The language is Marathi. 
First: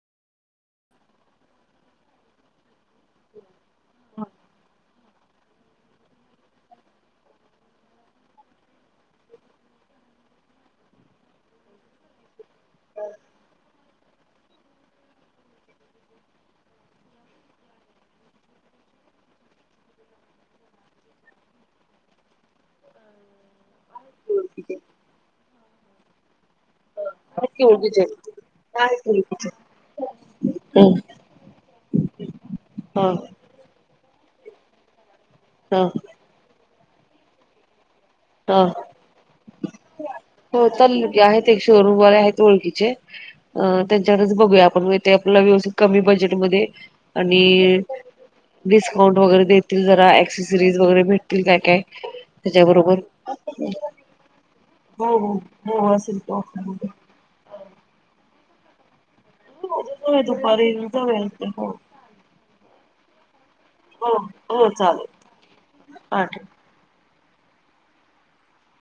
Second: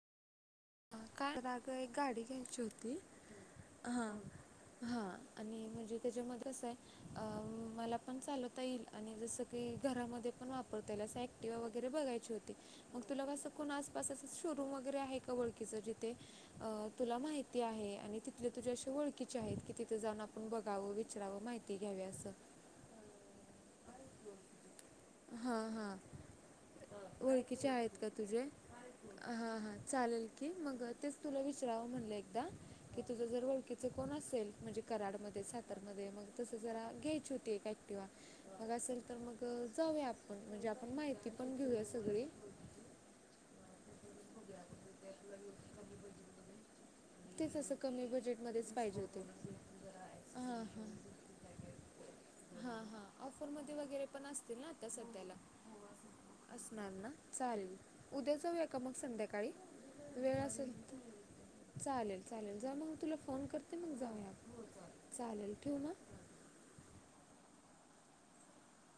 काय आग एक गाडी घ्यायची होती. हा, हा. [unintelligible] आणि म्हणजे त्याच्याम कसय? [unintelligible] अ मला पण चालवता येईल आणि जसं की घरामध्ये पण वापरता येईल असं वगैरे बघायची होती मग तुला कसं कोण आसपास असं शोरूम वगैरे आहे का ओळखीचं जिथे अ तुला माहिती आहे आणि तिथले तुझे असे ओळखीचे आहेत की तिथे जाऊन आपण बघावं विचरावं माहिती ती घ्यावी असं [unintelligible] हा हा ओळखीचे आहेत का तुझे आहेत ओळखीचे. हा हा चालेल की मग हम्म तेच तुला विचाराव म्हटलं एकदा की हा तुझं जर ओळखीच कोण असेल कराडमध्ये हा सातरमध्ये मग तस जरा घ्यायची होती एक ऍक्टिवा हा मग असेल तर मग जाऊया आ हो चालेल की आहेत एक शोअरूम माझ्या आहेत ओळखीचे अं त्यांच्यावरच बघूया आपण म्हणजे व्यवस्थित कमी बजेटमध्ये आणि तेच असं कमी बजेटमध्येच पाहिजे डिस्काउंट होते वगैरे देतील जरा एक्सेसरीज वगैरे भेटतील काय काय हा त्याच्याबरोबर. हा ऑफरमध्ये वगैरे पण असतील ना आता हो सध्याला हो हो असेल की ऑफरमध्ये. असणार ना चालेल उद्या जाऊया का मग संध्याकाळी हो उद्या जाऊया वेळ दुपारी असेल तर जाऊया हो चालेल चालेल जा मग तुला फोन करते मग हो जाऊयात चालेल ठेवू ना पाठ